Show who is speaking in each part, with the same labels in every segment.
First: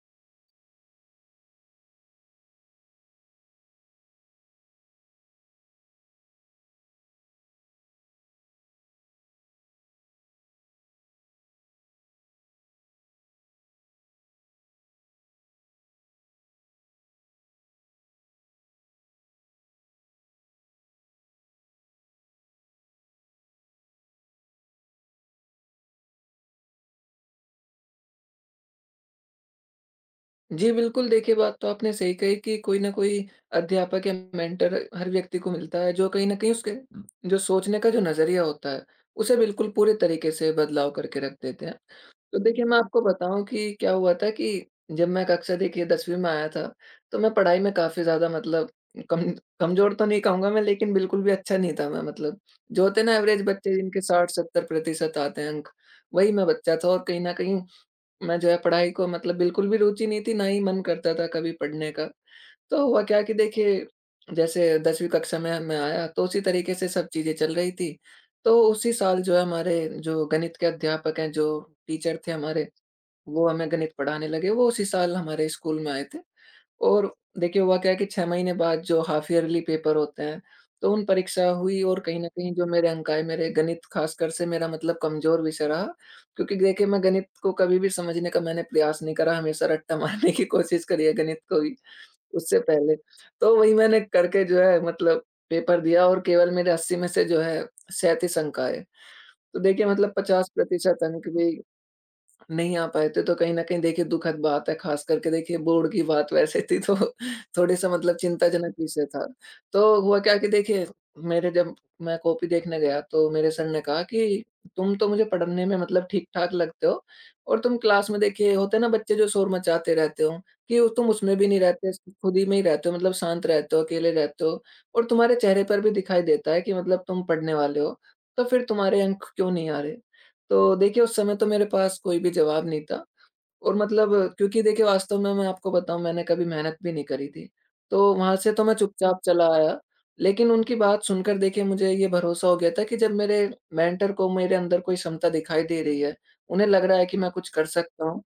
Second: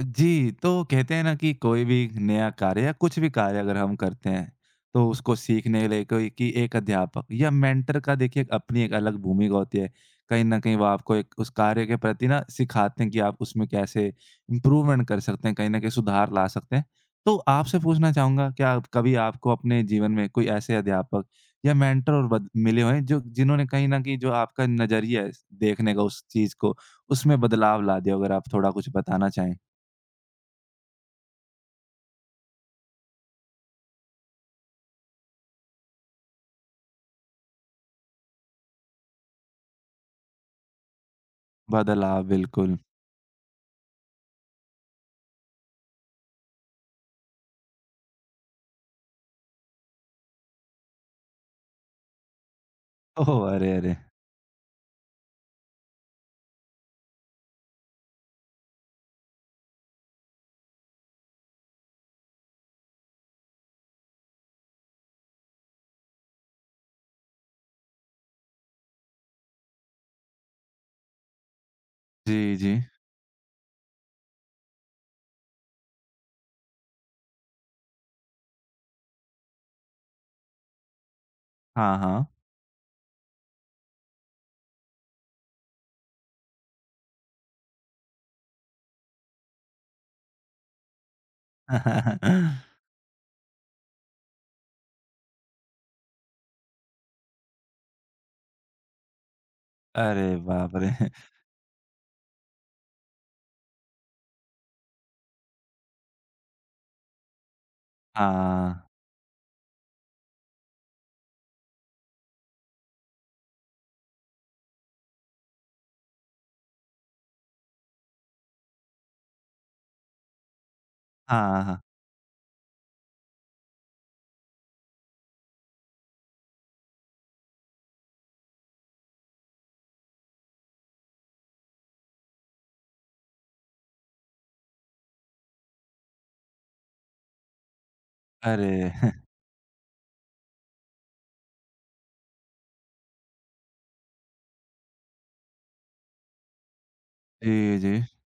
Speaker 1: जी, तो कहते हैं ना कि कोई भी नया कार्य या कुछ भी कार्य अगर हम करते हैं, तो उसको सीखने के लिए कोई कि एक अध्यापक या मेंटर का देखिए एक अपनी एक अलग भूमिका होती है। कहीं न कहीं वो आपको एक उस कार्य के प्रति ना सिखाते हैं कि आप उसमें कैसे इम्प्रूवमेंट कर सकते हैं, कहीं न कहीं सुधार ला सकते हैं। तो आपसे पूछना चाहूँगा क्या कभी आपको अपने जीवन में कोई ऐसे अध्यापक या मेंटर और बद मिले हुए हैं जो जिन्होंने कहीं न कहीं जो आपका नज़रिया है देखने का उस चीज़ को, उसमें बदलाव ला दिया हो? अगर आप थोड़ा कुछ बताना चाहें।
Speaker 2: जी, बिल्कुल देखिए, बात तो आपने सही कही कि कोई न कोई अध्यापक या मेंटर हर व्यक्ति को मिलता है, जो कहीं न कहीं उसके जो सोचने का जो नज़रिया होता है, उसे बिल्कुल पूरे तरीके से बदलाव करके रख देते हैं।
Speaker 1: बदलाव,
Speaker 2: तो देखिए,
Speaker 1: बिल्कुल।
Speaker 2: मैं आपको बताऊँ कि क्या हुआ था कि जब मैं कक्षा देखिए 10वीं में आया था, तो मैं पढ़ाई में काफ़ी ज़्यादा मतलब कम कमज़ोर तो नहीं कहूँगा मैं, लेकिन बिल्कुल भी अच्छा नहीं था मैं, मतलब जो होते हैं ना
Speaker 1: ओह!
Speaker 2: एवरेज
Speaker 1: अरे,
Speaker 2: बच्चे
Speaker 1: अरे!
Speaker 2: जिनके 60-70% आते हैं अंक, वही मैं बच्चा था। और कहीं न कहीं मैं जो है पढ़ाई को मतलब बिल्कुल भी रुचि नहीं थी, ना ही मन करता था कभी पढ़ने का। तो हुआ क्या कि देखिए, जैसे 10वीं कक्षा में मैं आया, तो उसी तरीके से सब चीज़ें चल रही थी। तो उसी साल जो है हमारे जो गणित के अध्यापक हैं, जो टीचर थे
Speaker 1: जी,
Speaker 2: हमारे,
Speaker 1: जी।
Speaker 2: वो हमें गणित पढ़ाने लगे। वो उसी साल हमारे स्कूल में आए थे। और देखिए हुआ क्या है कि 6 महीने बाद जो हाफ ईयरली पेपर होते हैं, तो उन परीक्षा हुई,
Speaker 1: हाँ,
Speaker 2: और कहीं
Speaker 1: हाँ।
Speaker 2: न कहीं जो मेरे अंक आए, मेरे गणित खासकर से मेरा मतलब कमज़ोर विषय रहा। क्योंकि देखिए, मैं गणित को कभी भी समझने का मैंने प्रयास नहीं करा, हमेशा रट्टा मारने की कोशिश करी है गणित को ही, उससे पहले। तो वही मैंने करके जो है मतलब पेपर दिया, और केवल मेरे 80 में से जो है 37 अंक आए। तो देखिए मतलब
Speaker 1: अरे बाप रे!
Speaker 2: 50% अंक भी नहीं आ पाए थे, तो कहीं न कहीं देखिए दुखद बात है, ख़ास करके देखिए बोर्ड की बात वैसे थी तो थोड़ी-सा मतलब
Speaker 1: हाँ,
Speaker 2: चिंताजनक विषय था। तो हुआ क्या कि देखिए मेरे जब मैं कॉपी देखने गया, तो मेरे सर ने कहा कि तुम तो मुझे पढ़ने में मतलब ठीक-ठाक लगते हो, और तुम क्लास में देखिए होते हैं ना बच्चे जो शोर मचाते रहते हो, कि तुम उसमें भी नहीं
Speaker 1: हाँ, हाँ।
Speaker 2: रहते, खुद ही में ही रहते हो, मतलब शांत रहते हो, अकेले रहते हो, और तुम्हारे चेहरे पर भी दिखाई देता है कि मतलब तुम पढ़ने वाले हो, तो फिर तुम्हारे अंक क्यों नहीं आ रहे? तो देखिए, उस समय तो मेरे पास कोई भी जवाब नहीं था। और मतलब क्योंकि देखिए वास्तव में मैं आपको बताऊँ, मैंने कभी मेहनत भी नहीं करी थी। तो वहाँ से तो
Speaker 1: अरे!
Speaker 2: मैं चुपचाप चला आया, लेकिन उनकी बात सुनकर देखिए मुझे ये भरोसा हो गया था कि जब मेरे मेंटर को मेरे अंदर कोई क्षमता दिखाई दे रही है, उन्हें लग रहा है कि मैं कुछ कर
Speaker 1: जी, जी।
Speaker 2: सकता हूँ।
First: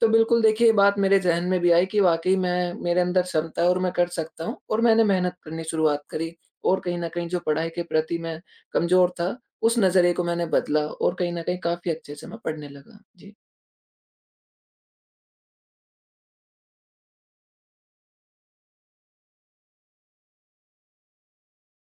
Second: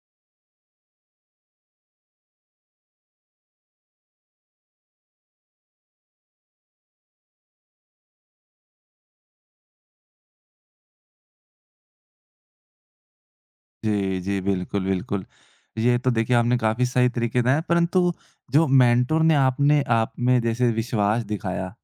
Speaker 2: तो बिल्कुल देखिए ये बात मेरे ज़हन में भी आई कि वाक़ई मैं, मेरे अंदर क्षमता है, और मैं कर सकता हूँ, और मैंने मेहनत करनी शुरुआत करी, और कहीं न कहीं जो पढ़ाई के प्रति मैं कमज़ोर था, उस नज़रिए को मैंने बदला, और कहीं न कहीं काफ़ी अच्छे से मैं पढ़ने लगा। जी।
Speaker 1: जी, जी, बिल्कुल, बिल्कुल। ये तो देखिए आपने काफ़ी सही तरीके बताए, परंतु जो मेंटर ने आपने आप में जैसे विश्वास दिखाया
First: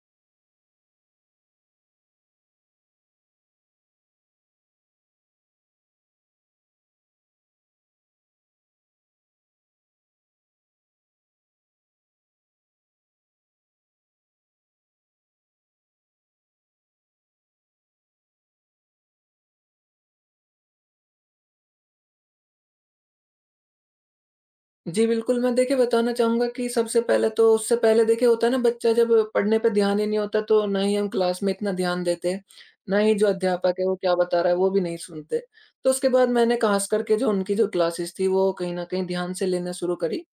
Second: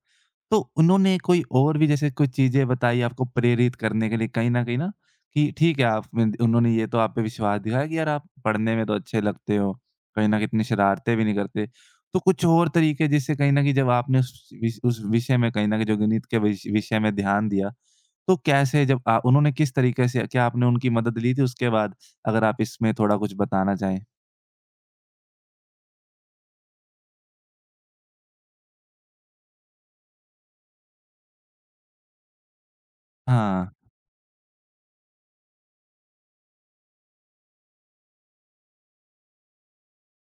Speaker 1: तो उन्होंने कोई और भी जैसे कोई चीज़ें बताई आपको प्रेरित करने के लिए कहीं न कहीं ना कि ठीक है आप में उन्होंने ये तो आप पे विश्वास दिखाया कि यार आप पढ़ने में तो अच्छे लगते हो, कहीं न कहीं इतनी शरारतें भी नहीं करते। तो कुछ और तरीके जिससे कहीं न कहीं जब आपने उस विषय में कहीं न कहीं जो गणित के विषय में ध्यान दिया, तो कैसे जब उन्होंने किस तरीके से क्या आपने उनकी मदद ली थी उसके बाद? अगर आप इसमें थोड़ा कुछ बताना चाहें।
Speaker 2: जी, बिल्कुल, मैं देखिए बताना चाहूँगा कि सबसे पहले तो उससे पहले देखिए होता है ना बच्चा, जब पढ़ने पे ध्यान ही नहीं होता, तो ना ही हम क्लास में इतना ध्यान देते, ना ही जो
Speaker 1: हाँ।
Speaker 2: अध्यापक है वो क्या बता रहा है वो भी नहीं सुनते। तो उसके बाद मैंने खास करके जो उनकी जो क्लासेस थी, वो कहीं न कहीं ध्यान से लेना शुरू करी।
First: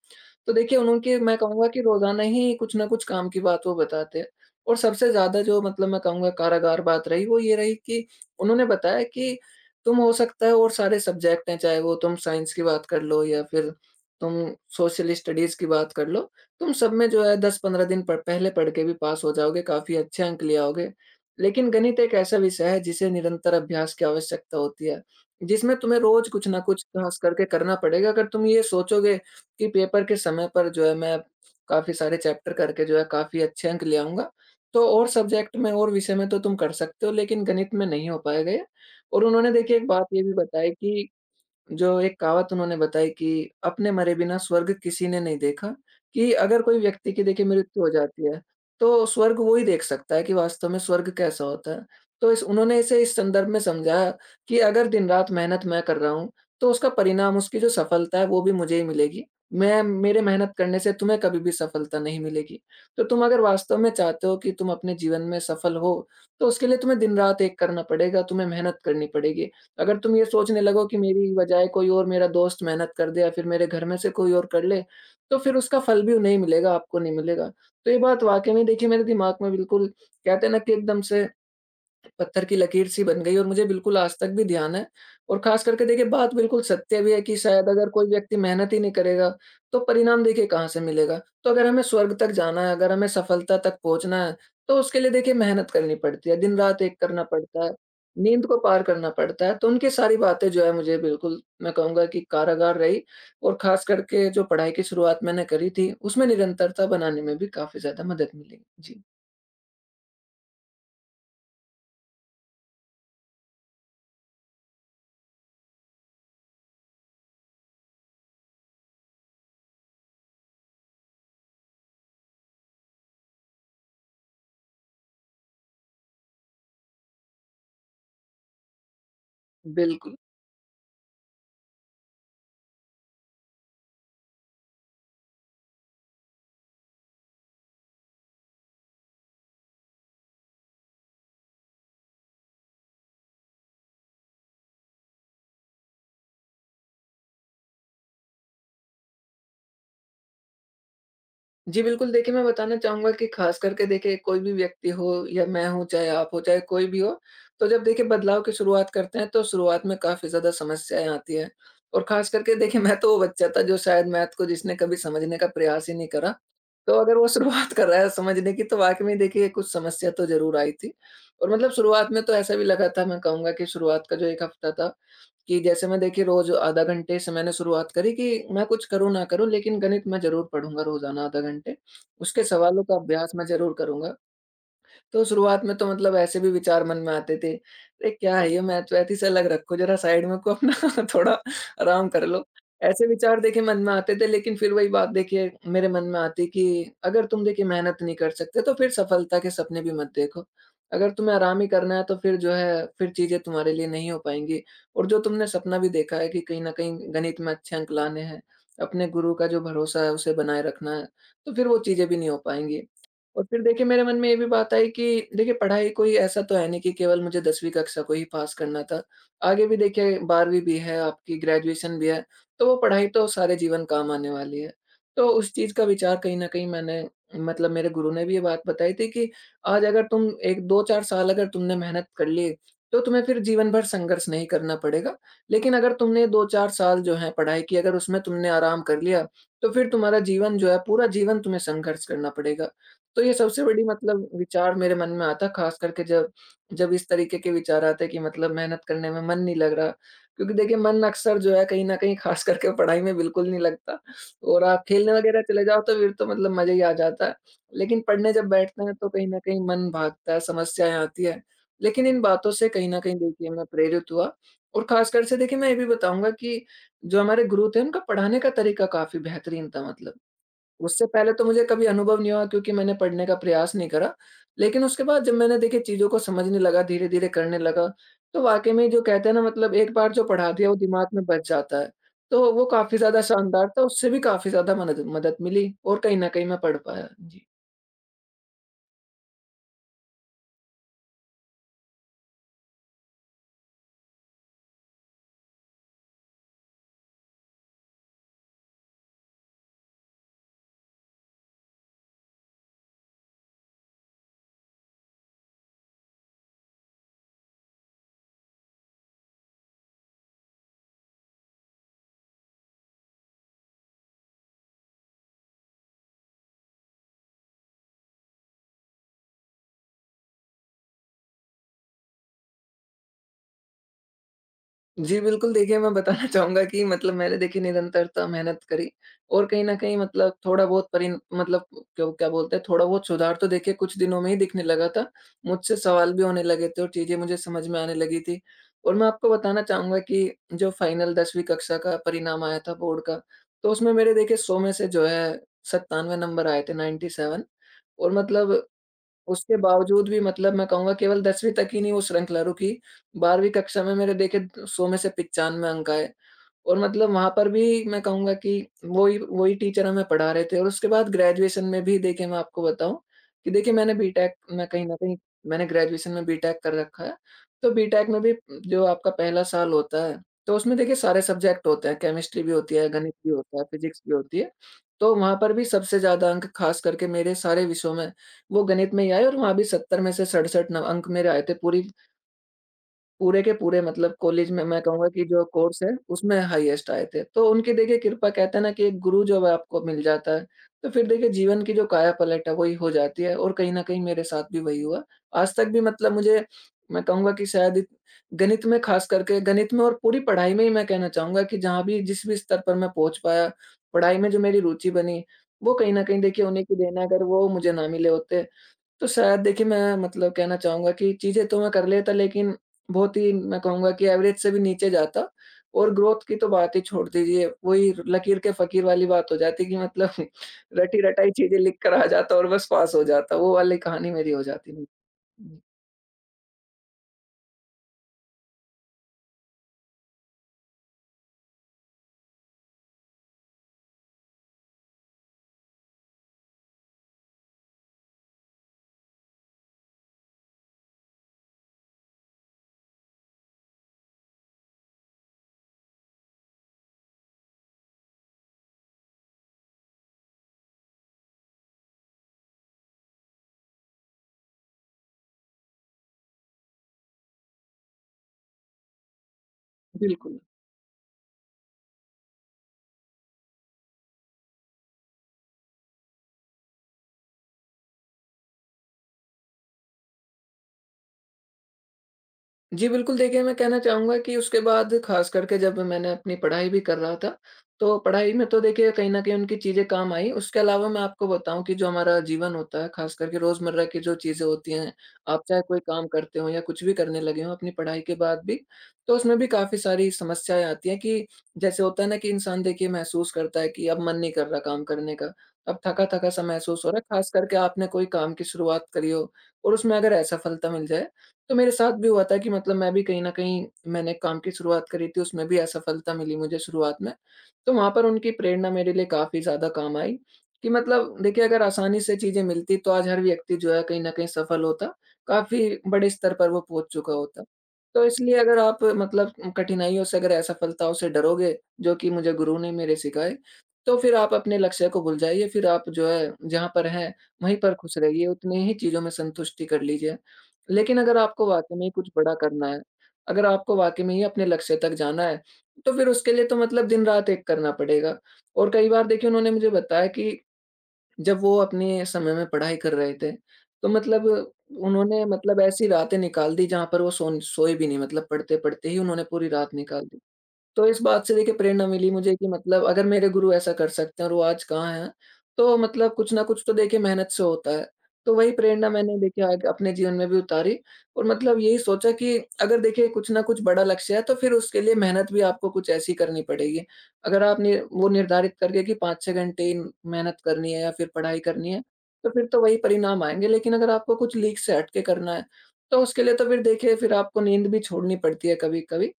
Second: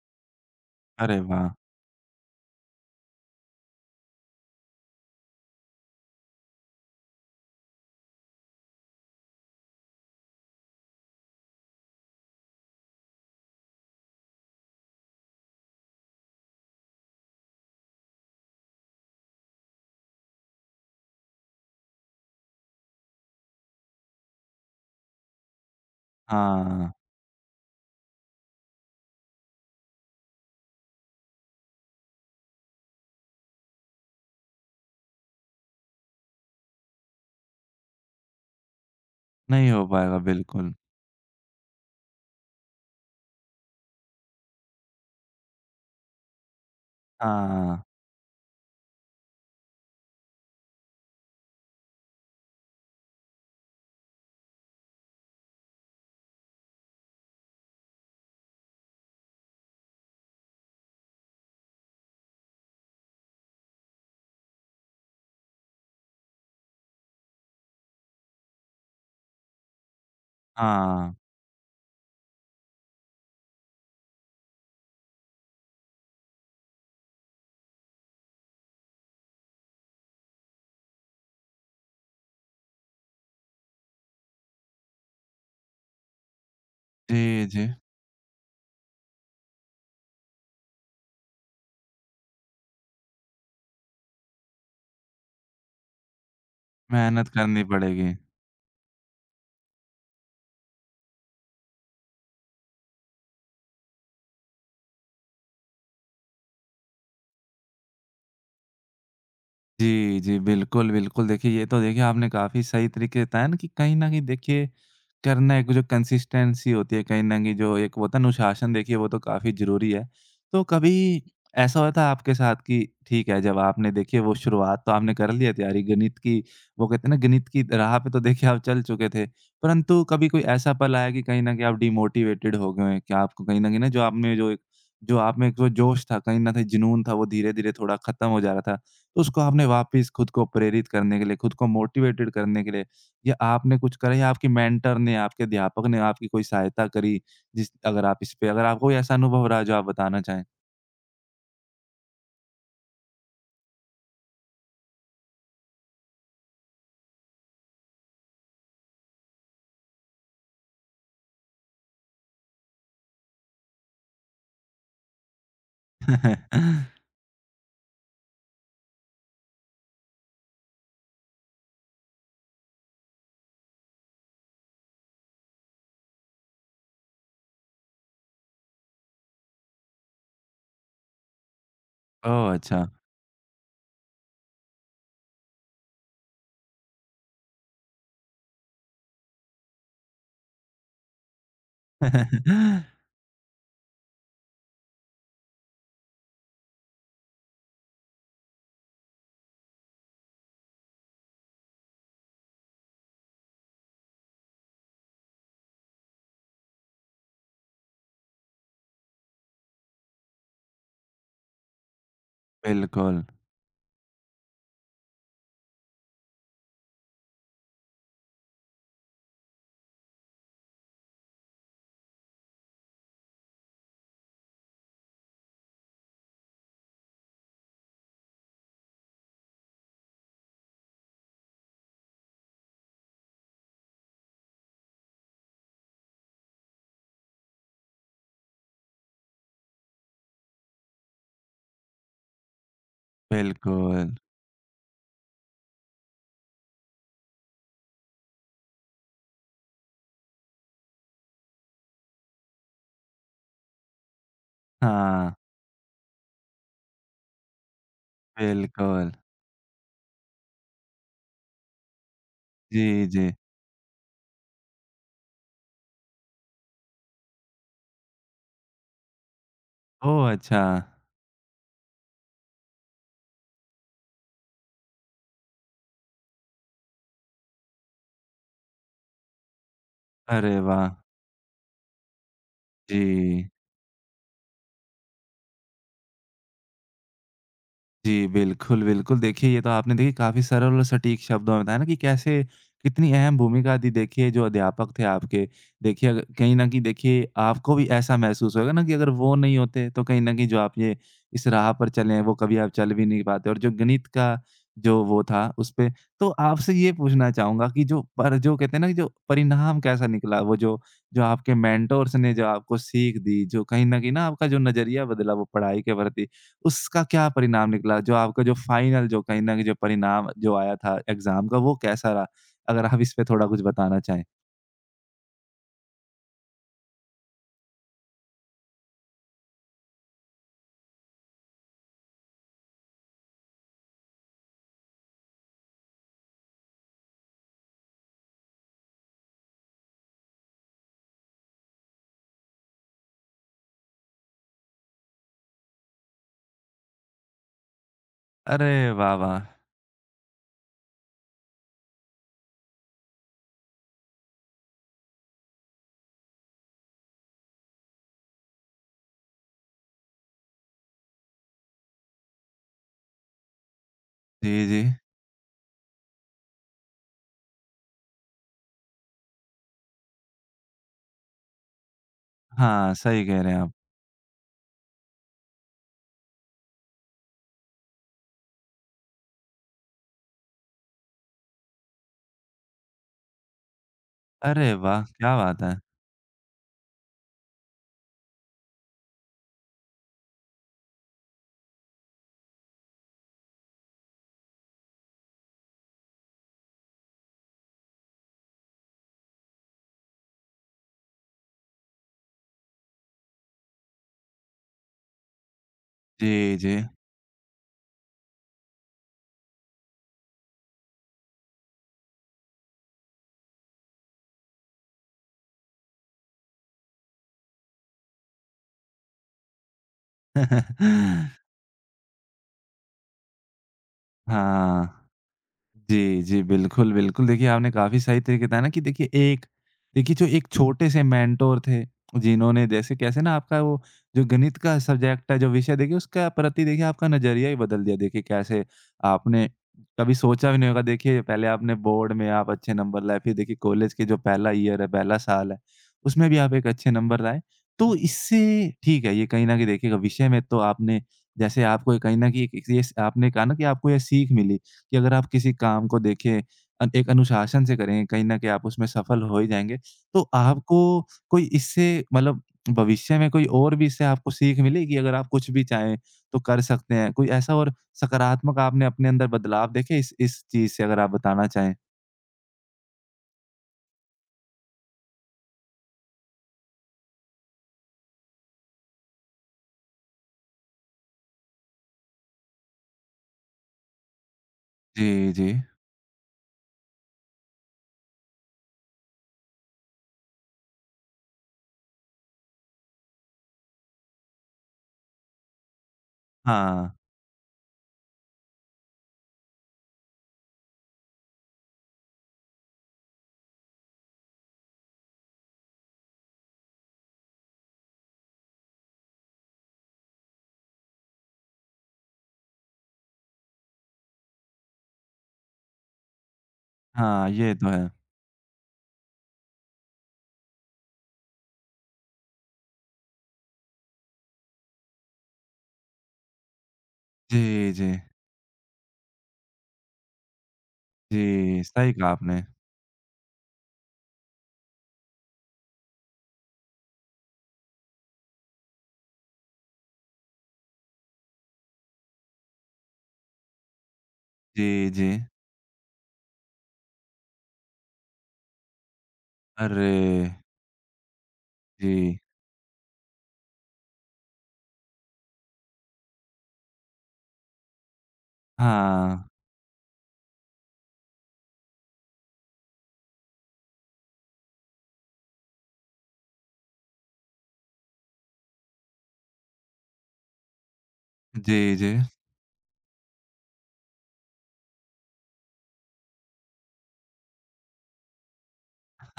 Speaker 2: तो देखिए उनकी,
Speaker 1: अरे
Speaker 2: मैं
Speaker 1: वाह!
Speaker 2: कहूँगा कि रोज़ाना ही कुछ ना कुछ काम की बात वो बताते हैं। और सबसे ज़्यादा जो मतलब मैं कहूँगा कारागार बात रही, वो ये रही कि उन्होंने बताया कि तुम, हो सकता है और सारे सब्जेक्ट हैं, चाहे वो तुम साइंस की बात कर लो या फिर तुम सोशल स्टडीज़ की बात कर लो, तुम सब में जो है 10-15 दिन प पहले पढ़ के भी पास हो जाओगे, काफ़ी अच्छे अंक ले आओगे। लेकिन गणित एक ऐसा विषय है जिसे निरंतर अभ्यास की आवश्यकता होती है, जिसमें तुम्हें रोज़ कुछ ना कुछ
Speaker 1: हाँ।
Speaker 2: खास करके करना पड़ेगा। अगर तुम ये सोचोगे के पेपर के समय पर जो है मैं काफ़ी सारे चैप्टर करके जो है काफ़ी अच्छे अंक ले आऊँगा, तो और सब्जेक्ट में और विषय में तो तुम कर सकते हो, लेकिन गणित में नहीं हो पाएगा ये। और उन्होंने
Speaker 1: नहीं
Speaker 2: देखिए
Speaker 1: हो
Speaker 2: एक बात
Speaker 1: पाएगा
Speaker 2: ये भी बताई
Speaker 1: बिल्कुल।
Speaker 2: कि जो एक कहावत उन्होंने बताई कि अपने मरे बिना स्वर्ग किसी ने नहीं देखा, कि अगर कोई व्यक्ति की देखिए
Speaker 1: हाँ।
Speaker 2: मृत्यु हो जाती है, तो स्वर्ग वो ही देख सकता है कि वास्तव में स्वर्ग कैसा होता है। तो इस उन्होंने इसे इस संदर्भ में समझाया, कि अगर दिन-रात मेहनत मैं कर रहा हूँ, तो उसका परिणाम, उसकी जो सफलता है, वो भी मुझे ही मिलेगी। मैं मेरे मेहनत करने से तुम्हें कभी भी सफलता नहीं मिलेगी। तो तुम अगर वास्तव में चाहते हो कि तुम अपने जीवन में सफल हो, तो उसके लिए तुम्हें दिन-रात एक करना पड़ेगा, तुम्हें मेहनत करनी पड़ेगी। अगर तुम ये सोचने लगो कि
Speaker 1: हाँ।
Speaker 2: मेरी बजाय कोई और मेरा दोस्त मेहनत कर दे, या फिर मेरे घर में से कोई और कर ले, तो फिर उसका फल भी नहीं मिलेगा, आपको नहीं मिलेगा। तो ये बात वाक़ई में देखिए मेरे दिमाग में बिल्कुल, कहते हैं ना कि एकदम से पत्थर की लकीर सी बन गई, और मुझे बिल्कुल आज तक भी ध्यान है। और ख़ास करके देखिए बात बिल्कुल सत्य भी है कि
Speaker 1: जी, जी।
Speaker 2: शायद अगर कोई व्यक्ति मेहनत ही नहीं करेगा, तो परिणाम देखिए कहाँ से मिलेगा? तो अगर हमें स्वर्ग तक जाना है, अगर हमें सफलता तक पहुँचना है, तो उसके लिए देखिए मेहनत करनी पड़ती है, दिन-रात एक करना
Speaker 1: मेहनत करनी
Speaker 2: पड़ता है,
Speaker 1: पड़ेगी।
Speaker 2: नींद को पार करना पड़ता है। तो उनकी सारी बातें जो है मुझे बिल्कुल, मैं कहूँगा कि कारागार रही, और ख़ास करके जो पढ़ाई की शुरुआत मैंने करी थी, उसमें निरंतरता बनाने में भी काफ़ी ज़्यादा मदद मिली। जी,
Speaker 1: जी, जी, बिल्कुल, बिल्कुल। देखिए, ये तो देखिए आपने काफ़ी सही तरीके से बताया ना कि कहीं न कहीं देखिए करना है, जो कंसिस्टेंसी होती है, कहीं न कहीं जो एक होता है अनुशासन, देखिए वो तो काफ़ी ज़रूरी है। तो कभी ऐसा हुआ था आपके साथ कि ठीक है, जब आपने देखिए वो शुरुआत तो आपने कर ली है तैयारी गणित की, वो कहते हैं ना गणित की राह पे तो देखिए आप चल चुके थे। परंतु
Speaker 2: बिल्कुल।
Speaker 1: कभी कोई ऐसा पल आया कि कहीं न कहीं आप डिमोटिवेटेड हो गए हैं? कि आपको कहीं न कहीं ना जो आप में एक जो जोश था, कहीं न कहीं जुनून था वो धीरे-धीरे थोड़ा ख़त्म हो जा रहा था। तो उसको आपने वापस खुद को प्रेरित करने के लिए, खुद को मोटिवेटेड करने के लिए या आपने कुछ करा या आपके मेंटर ने, आपके अध्यापक ने आपकी कोई सहायता करी? जिस अगर आप इस पे अगर आपको कोई ऐसा अनुभव रहा जो आप बताना चाहें?
Speaker 2: जी, बिल्कुल देखिए, मैं बताना चाहूँगा कि ख़ास करके देखिए कोई भी व्यक्ति हो या मैं हूँ, चाहे आप हो, चाहे कोई भी हो, तो जब देखिए बदलाव की शुरुआत करते हैं, तो शुरुआत में काफ़ी ज़्यादा समस्याएँ आती हैं। और ख़ास करके देखिए मैं तो वो बच्चा था जो शायद मैथ को, जिसने कभी समझने का प्रयास ही नहीं करा। तो अगर वो शुरुआत कर रहा है समझने की, तो वाक़ई में देखिए कुछ समस्या तो ज़रूर आई थी। और मतलब शुरुआत में तो ऐसा भी लगा था, मैं कहूँगा कि शुरुआत का जो 1 हफ़्ता था, कि जैसे मैं देखिए रोज़ आधा घंटे से मैंने शुरुआत करी कि मैं कुछ करूँ ना करूँ, लेकिन गणित मैं ज़रूर पढ़ूँगा रोज़ाना आधा घंटे। उसके
Speaker 1: ओह! अच्छा।
Speaker 2: सवालों का अभ्यास मैं ज़रूर करूँगा। तो शुरुआत में तो मतलब ऐसे भी विचार मन में आते थे, "अरे! क्या है ये मैथवैथी से, अलग रखो ज़रा साइड में को अपना थोड़ा आराम कर लो।" ऐसे विचार देखिए मन में आते थे, लेकिन फिर वही बात देखिए मेरे मन में आती कि अगर तुम देखिए मेहनत नहीं कर सकते, तो फिर सफलता के सपने भी मत देखो। अगर तुम्हें आराम ही करना है, तो फिर जो है फिर चीज़ें तुम्हारे लिए नहीं हो पाएँगी, और जो तुमने सपना भी देखा है कि कहीं न कहीं गणित में अच्छे अंक लाने हैं, अपने गुरु का जो भरोसा है उसे बनाए रखना है, तो फिर वो चीज़ें भी नहीं हो पाएँगी।
Speaker 1: बिल्कुल,
Speaker 2: और फिर देखिए मेरे मन में ये भी बात आई कि देखिए पढ़ाई कोई ऐसा तो है नहीं कि केवल मुझे 10वीं कक्षा को ही पास करना था। आगे भी देखिए 12वीं भी है, आपकी ग्रेजुएशन भी है, तो वो पढ़ाई तो सारे जीवन काम आने वाली है। तो उस चीज़ का विचार कहीं न कहीं मैंने मतलब, मेरे गुरु ने भी ये बात बताई थी कि आज अगर तुम एक 2-4 साल अगर तुमने मेहनत कर ली, तो तुम्हें फिर जीवन भर संघर्ष नहीं करना पड़ेगा। लेकिन अगर तुमने 2-4 साल जो है पढ़ाई की, अगर उसमें तुमने आराम कर लिया, तो फिर तुम्हारा जीवन जो है पूरा जीवन तुम्हें संघर्ष करना पड़ेगा। तो ये सबसे बड़ी
Speaker 1: बिल्कुल।
Speaker 2: मतलब विचार मेरे मन में आता है, खास करके जब जब इस तरीके के विचार आते हैं कि मतलब मेहनत करने में मन नहीं लग रहा। क्योंकि देखिए मन अक्सर जो है कहीं न कहीं खास करके पढ़ाई में बिल्कुल नहीं लगता, और आप खेलने
Speaker 1: हाँ,
Speaker 2: वगैरह चले जाओ तो फिर तो मतलब मज़ा ही आ जाता है। लेकिन पढ़ने जब बैठते हैं तो
Speaker 1: बिल्कुल।
Speaker 2: कहीं न कहीं मन भागता है, समस्याएँ आती हैं। लेकिन इन बातों से कहीं न
Speaker 1: जी,
Speaker 2: कहीं
Speaker 1: जी।
Speaker 2: देखिए मैं प्रेरित हुआ। और खासकर से देखिए मैं ये भी बताऊँगा कि जो हमारे गुरु थे, उनका पढ़ाने का तरीका काफ़ी बेहतरीन था मतलब।
Speaker 1: ओह! अच्छा।
Speaker 2: उससे पहले तो मुझे कभी अनुभव नहीं हुआ, क्योंकि मैंने पढ़ने का प्रयास नहीं करा। लेकिन उसके बाद जब मैंने देखिए चीज़ों को समझने लगा, धीरे-धीरे करने लगा, तो वाक़ई में जो कहते हैं ना मतलब एक बार जो पढ़ा
Speaker 1: अरे
Speaker 2: दिया वो
Speaker 1: वाह!
Speaker 2: दिमाग में बस जाता है। तो वो काफ़ी ज़्यादा
Speaker 1: जी।
Speaker 2: शानदार था, उससे भी काफ़ी ज़्यादा मनद मदद मिली, और कहीं न कहीं मैं पढ़ पाया। जी।
Speaker 1: जी, बिल्कुल, बिल्कुल। देखिए, ये तो आपने देखिए काफ़ी सरल और सटीक शब्दों में बताया ना कि कैसे कितनी अहम भूमिका थी देखिए जो अध्यापक थे आपके। देखिए अग कहीं न कहीं देखिए आपको भी ऐसा महसूस होगा ना कि अगर वो नहीं होते तो कहीं न कहीं जो आप ये इस राह पर चले हैं वो कभी आप चल भी नहीं पाते और जो गणित का जो वो था उसपे। तो आपसे ये पूछना चाहूँगा कि जो कहते हैं ना कि जो परिणाम कैसा निकला? वो जो जो आपके मेंटोर्स ने जो आपको सीख दी, जो कहीं न कहीं ना आपका जो नज़रिया बदला वो पढ़ाई के प्रति। उसका क्या परिणाम निकला? जो आपका जो फाइनल जो कहीं न कहीं जो परिणाम जो आया था एग्ज़ाम का वो कैसा रहा? अगर आप इस पे थोड़ा कुछ बताना चाहें?
Speaker 2: जी, बिल्कुल देखिए, मैं बताना चाहूँगा कि मतलब मैंने देखिए निरंतरता मेहनत करी। और कहीं न कहीं मतलब थोड़ा बहुत परिन मतलब क्यों क्या बोलते हैं, थोड़ा बहुत सुधार तो देखिए कुछ दिनों में ही दिखने लगा था। मुझसे सवाल भी होने लगे थे और चीज़ें मुझे समझ में आने लगी थी। और मैं आपको बताना चाहूँगा कि जो फाइनल 10वीं कक्षा का परिणाम आया था बोर्ड का, तो उसमें मेरे देखिए 100 में से जो है, 97 नंबर आए थे, 97। और मतलब
Speaker 1: अरे वाह, वाह!
Speaker 2: उसके बावजूद भी मतलब मैं कहूँगा केवल 10वीं तक ही नहीं वो श्रृंखला रुकी। 12वीं कक्षा में मेरे देखिए 100 में से 95 अंक आए। और मतलब वहाँ पर भी मैं कहूँगा कि वही वही टीचर हमें पढ़ा रहे थे। और उसके बाद ग्रेजुएशन में भी देखिए मैं आपको बताऊँ कि देखिए मैंने बीटेक
Speaker 1: जी,
Speaker 2: में
Speaker 1: जी।
Speaker 2: कहीं न कहीं मैंने ग्रेजुएशन में बीटेक कर रखा है। तो बीटेक में भी जो आपका पहला साल होता है, तो उसमें देखिए सारे सब्जेक्ट होते हैं, केमिस्ट्री भी होती है,
Speaker 1: हाँ,
Speaker 2: गणित
Speaker 1: सही
Speaker 2: भी
Speaker 1: कह रहे
Speaker 2: होता
Speaker 1: हैं
Speaker 2: है,
Speaker 1: आप।
Speaker 2: फिज़िक्स भी होती है। तो वहाँ पर भी सबसे ज़्यादा अंक ख़ास करके मेरे सारे विषयों में, वो गणित में ही आए। और वहाँ भी 70 में से 67 न अंक मेरे आए थे, पूरी पूरे के पूरे मतलब कॉलेज में
Speaker 1: अरे
Speaker 2: मैं
Speaker 1: वाह!
Speaker 2: कहूँगा कि
Speaker 1: क्या
Speaker 2: जो
Speaker 1: बात है।
Speaker 2: कोर्स है, उसमें हाईएस्ट आए थे। तो उनकी देखिए कृपा, कहते हैं ना कि एक गुरु जब आपको मिल जाता है, तो फिर देखिए जीवन की जो काया-पलट है वही हो जाती है और कहीं न कहीं मेरे साथ भी वही हुआ। आज तक भी मतलब मुझे, मैं कहूँगा कि शायद इत गणित में ख़ास करके गणित में और पूरी पढ़ाई में ही मैं कहना चाहूँगा कि जहाँ भी जिस भी स्तर पर मैं पहुँच पाया, पढ़ाई में जो मेरी रुचि बनी, वो कहीं न कहीं देखिए
Speaker 1: जी,
Speaker 2: उन्हीं की
Speaker 1: जी।
Speaker 2: देन है। अगर वो मुझे ना मिले होते, तो शायद देखिए मैं मतलब कहना चाहूँगा कि चीज़ें तो मैं कर लेता, लेकिन बहुत ही, मैं कहूँगा कि एवरेज से भी नीचे जाता। और ग्रोथ की तो बात ही छोड़ दीजिए। वही लकीर के फ़कीर वाली बात हो जाती कि मतलब रटी-रटाई चीज़ें लिख कर आ जाता और बस पास हो जाता। वो वाली कहानी मेरी हो जाती। हुँ,
Speaker 1: हाँ।
Speaker 2: हुँ,
Speaker 1: जी, जी। बिल्कुल, बिल्कुल। देखिए, आपने काफ़ी सही तरीके बताया ना कि देखिए जो एक छोटे से मेंटर थे, जिन्होंने जैसे कैसे ना आपका वो जो गणित का सब्जेक्ट है, जो विषय देखिए उसका प्रति देखिए आपका नज़रिया ही बदल दिया। देखिए कैसे आपने कभी सोचा भी नहीं होगा, देखिए पहले आपने बोर्ड में आप अच्छे नंबर लाए, फिर देखिए कॉलेज के जो पहला ईयर है, पहला साल है, उसमें भी आप एक अच्छे नंबर लाए। तो इससे ठीक है, ये कहीं न कहीं देखिएगा विषय में तो आपने जैसे आपको ये कहीं न कहीं एक एक ये आपने कहा ना कि आपको ये सीख मिली। कि अगर आप किसी काम को देखें एक अनुशासन से करें, कहीं न कहीं आप उसमें सफल हो ही जाएँगे। तो
Speaker 2: बिल्कुल।
Speaker 1: आपको कोई इससे मतलब भविष्य में कोई और भी इससे आपको सीख मिली कि अगर आप कुछ भी चाहें तो कर सकते हैं? कोई ऐसा और सकारात्मक आपने अपने अंदर बदलाव देखे इस चीज़ से अगर आप बताना चाहें?
Speaker 2: जी, बिल्कुल देखिए, मैं कहना चाहूँगा कि उसके बाद ख़ास करके जब मैंने अपनी पढ़ाई भी कर रहा था, तो पढ़ाई में तो देखिए कहीं न कहीं उनकी चीज़ें काम आईं। उसके अलावा मैं आपको बताऊँ कि जो हमारा जीवन होता है, ख़ास करके रोज़मर्रा की जो चीज़ें होती हैं,
Speaker 1: जी,
Speaker 2: आप
Speaker 1: जी।
Speaker 2: चाहे कोई काम करते हो या कुछ भी करने लगे हों अपनी पढ़ाई के बाद भी, तो उसमें भी काफ़ी सारी समस्याएँ आती हैं कि जैसे होता है ना कि इंसान देखिए महसूस करता है कि अब मन नहीं कर रहा काम करने का, अब थका-थका सा महसूस
Speaker 1: हाँ,
Speaker 2: हो रहा है, ख़ास करके आपने कोई काम की शुरुआत करी हो और उसमें अगर असफलता मिल जाए, तो मेरे साथ भी हुआ था कि मतलब मैं भी कहीं न कहीं मैंने एक काम की शुरुआत करी थी, उसमें भी असफलता मिली मुझे शुरुआत में। तो वहाँ पर उनकी प्रेरणा मेरे लिए काफ़ी ज़्यादा काम आई कि मतलब देखिए अगर आसानी से चीज़ें मिलती तो आज हर व्यक्ति जो है कहीं न कहीं सफल होता, काफ़ी बड़े स्तर पर वो पहुँच चुका
Speaker 1: हाँ,
Speaker 2: होता।
Speaker 1: ये तो है।
Speaker 2: तो इसलिए अगर आप मतलब कठिनाइयों से, अगर असफलताओं से डरोगे, जो कि मुझे गुरु ने मेरे सिखाए, तो फिर आप अपने लक्ष्य को भूल जाइए। फिर आप जो है जहाँ पर हैं, वहीं
Speaker 1: जी,
Speaker 2: पर
Speaker 1: जी।
Speaker 2: खुश रहिए, उतनी ही चीज़ों में संतुष्टि कर लीजिए। लेकिन अगर आपको
Speaker 1: जी,
Speaker 2: वाक़ई में ही
Speaker 1: सही कहा
Speaker 2: कुछ बड़ा
Speaker 1: आपने।
Speaker 2: करना है, अगर आपको वाक़ई में ही अपने लक्ष्य तक जाना है, तो फिर उसके लिए तो मतलब दिन-रात एक करना पड़ेगा। और कई बार देखिए उन्होंने मुझे बताया कि जब वो अपने समय में पढ़ाई कर रहे थे, तो मतलब
Speaker 1: जी, जी।
Speaker 2: उन्होंने मतलब ऐसी रातें निकाल दी जहाँ पर वो सोन सोए भी नहीं, मतलब पढ़ते-पढ़ते ही उन्होंने पूरी रात
Speaker 1: अरे!
Speaker 2: निकाल दी। तो इस बात से देखिए प्रेरणा मिली
Speaker 1: जी।
Speaker 2: मुझे कि मतलब अगर मेरे गुरु ऐसा कर सकते हैं और वो आज कहाँ हैं, तो मतलब कुछ ना कुछ तो देखिए मेहनत से होता है। तो वही प्रेरणा मैंने
Speaker 1: हाँ।
Speaker 2: देखिए आग अपने जीवन में भी उतारी और मतलब यही सोचा कि अगर देखिए कुछ ना कुछ बड़ा लक्ष्य है, तो फिर उसके लिए मेहनत भी आपको कुछ ऐसी करनी पड़ेगी। अगर आप नि वो निर्धारित करके कि 5-6 घंटे ही मेहनत करनी है या फिर पढ़ाई करनी
Speaker 1: जी,
Speaker 2: है,
Speaker 1: जी।
Speaker 2: तो फिर तो वही परिणाम आएँगे। लेकिन अगर आपको कुछ लीक से हट के करना है, तो उसके लिए तो फिर देखिए, फिर आपको नींद भी छोड़नी पड़ती है कभी-कभी।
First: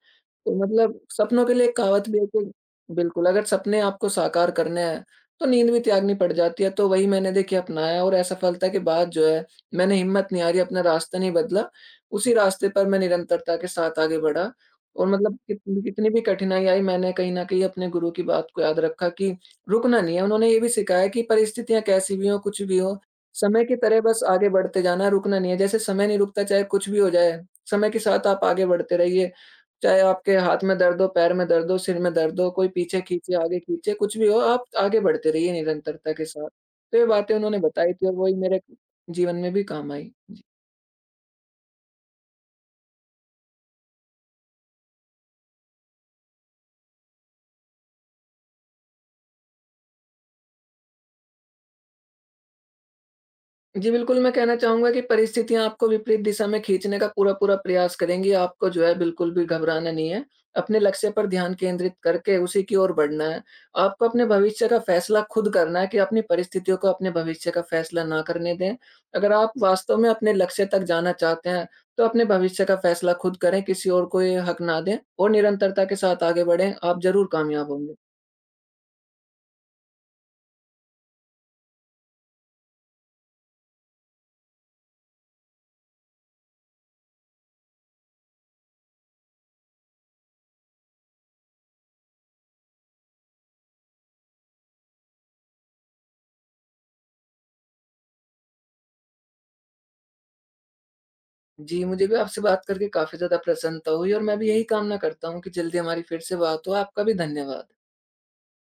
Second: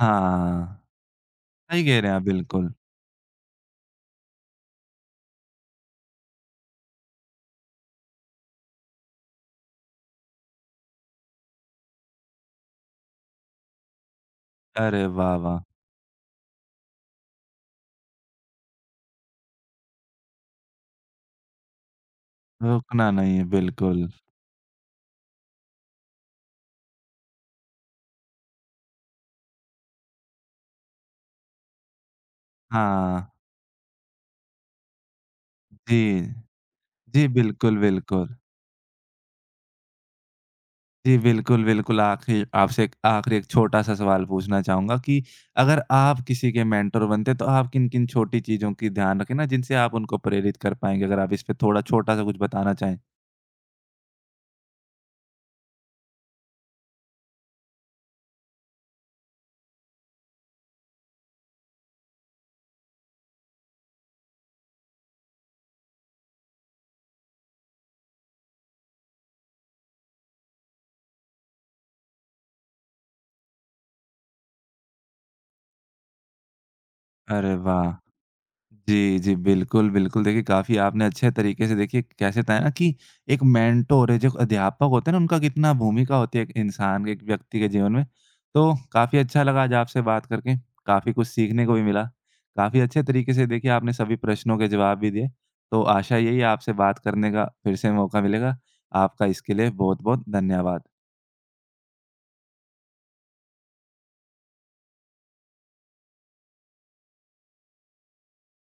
Speaker 2: तो
Speaker 1: हाँ।
Speaker 2: मतलब सपनों के लिए एक
Speaker 1: सही कह
Speaker 2: कहावत
Speaker 1: रहे हैं
Speaker 2: भी
Speaker 1: आप,
Speaker 2: है कि
Speaker 1: बिल्कुल।
Speaker 2: बिल्कुल, अगर सपने आपको साकार करने हैं, तो नींद भी त्यागनी पड़ जाती है। तो वही मैंने देखिए अपनाया और असफलता के बाद जो है, मैंने हिम्मत नहीं हारी, अपना रास्ता नहीं बदला। उसी रास्ते पर मैं निरंतरता के साथ आगे बढ़ा
Speaker 1: अरे
Speaker 2: और
Speaker 1: वाह,
Speaker 2: मतलब
Speaker 1: वाह!
Speaker 2: कितनी कितनी भी कठिनाई आई, मैंने कहीं न कहीं अपने गुरु की बात को याद रखा कि रुकना नहीं है। उन्होंने ये भी सिखाया कि परिस्थितियाँ कैसी भी हों, कुछ भी हो,
Speaker 1: रुकना नहीं है,
Speaker 2: समय की तरह
Speaker 1: बिल्कुल।
Speaker 2: बस आगे बढ़ते जाना है, रुकना नहीं है। जैसे समय नहीं रुकता, चाहे कुछ भी हो जाए, समय के साथ आप आगे बढ़ते रहिए। चाहे आपके हाथ में दर्द हो, पैर में दर्द हो, सिर में दर्द हो, कोई पीछे
Speaker 1: हाँ,
Speaker 2: खींचे, आगे खींचे, कुछ भी हो, आप आगे बढ़ते रहिए
Speaker 1: जी।
Speaker 2: निरंतरता के साथ। तो ये
Speaker 1: जी,
Speaker 2: बातें उन्होंने
Speaker 1: बिल्कुल,
Speaker 2: बताई थी और
Speaker 1: बिल्कुल।
Speaker 2: वही मेरे जीवन में भी काम आई।
Speaker 1: जी, बिल्कुल, बिल्कुल। आखिर आपसे एक आखिरी एक छोटा-सा सवाल पूछना चाहूँगा कि अगर आप किसी के मेंटर बनते, तो आप किन-किन छोटी चीज़ों की ध्यान रखें ना, जिनसे आप उनको प्रेरित कर पाएँगे? अगर आप इस पे थोड़ा छोटा-सा कुछ बताना चाहें।
Speaker 2: जी, बिल्कुल, मैं कहना चाहूँगा कि परिस्थितियाँ आपको विपरीत दिशा में खींचने का पूरा-पूरा प्रयास करेंगी, आपको जो है बिल्कुल भी घबराना नहीं है। अपने लक्ष्य पर ध्यान केंद्रित करके उसी की ओर बढ़ना है। आपको अपने भविष्य का फैसला खुद करना है कि अपनी परिस्थितियों को अपने भविष्य का फैसला ना करने दें। अगर आप वास्तव में अपने लक्ष्य तक जाना चाहते हैं, तो अपने भविष्य का फैसला खुद करें, किसी और को ये हक ना दें और निरंतरता के साथ आगे बढ़ें, आप ज़रूर
Speaker 1: अरे
Speaker 2: कामयाब
Speaker 1: वाह!
Speaker 2: होंगे।
Speaker 1: जी, जी। बिल्कुल, बिल्कुल। देखिए, काफ़ी आपने अच्छे तरीके से देखिए कैसे बताया ना कि एक मेंटर है जो अध्यापक होते हैं ना उनका कितना भूमिका होती है एक इंसान के, एक व्यक्ति के जीवन में। तो काफ़ी अच्छा लगा आज आपसे बात करके, काफ़ी कुछ सीखने को भी मिला। काफ़ी अच्छे तरीके से देखिए आपने सभी प्रश्नों के जवाब भी दिए। तो आशा यही है आपसे बात करने का फिर से मौका मिलेगा। आपका इसके लिए बहुत-बहुत धन्यवाद।
Speaker 2: जी, मुझे भी आपसे बात करके काफ़ी ज़्यादा प्रसन्नता हुई और मैं भी यही कामना करता हूँ कि जल्दी हमारी फिर से बात हो। आपका भी धन्यवाद।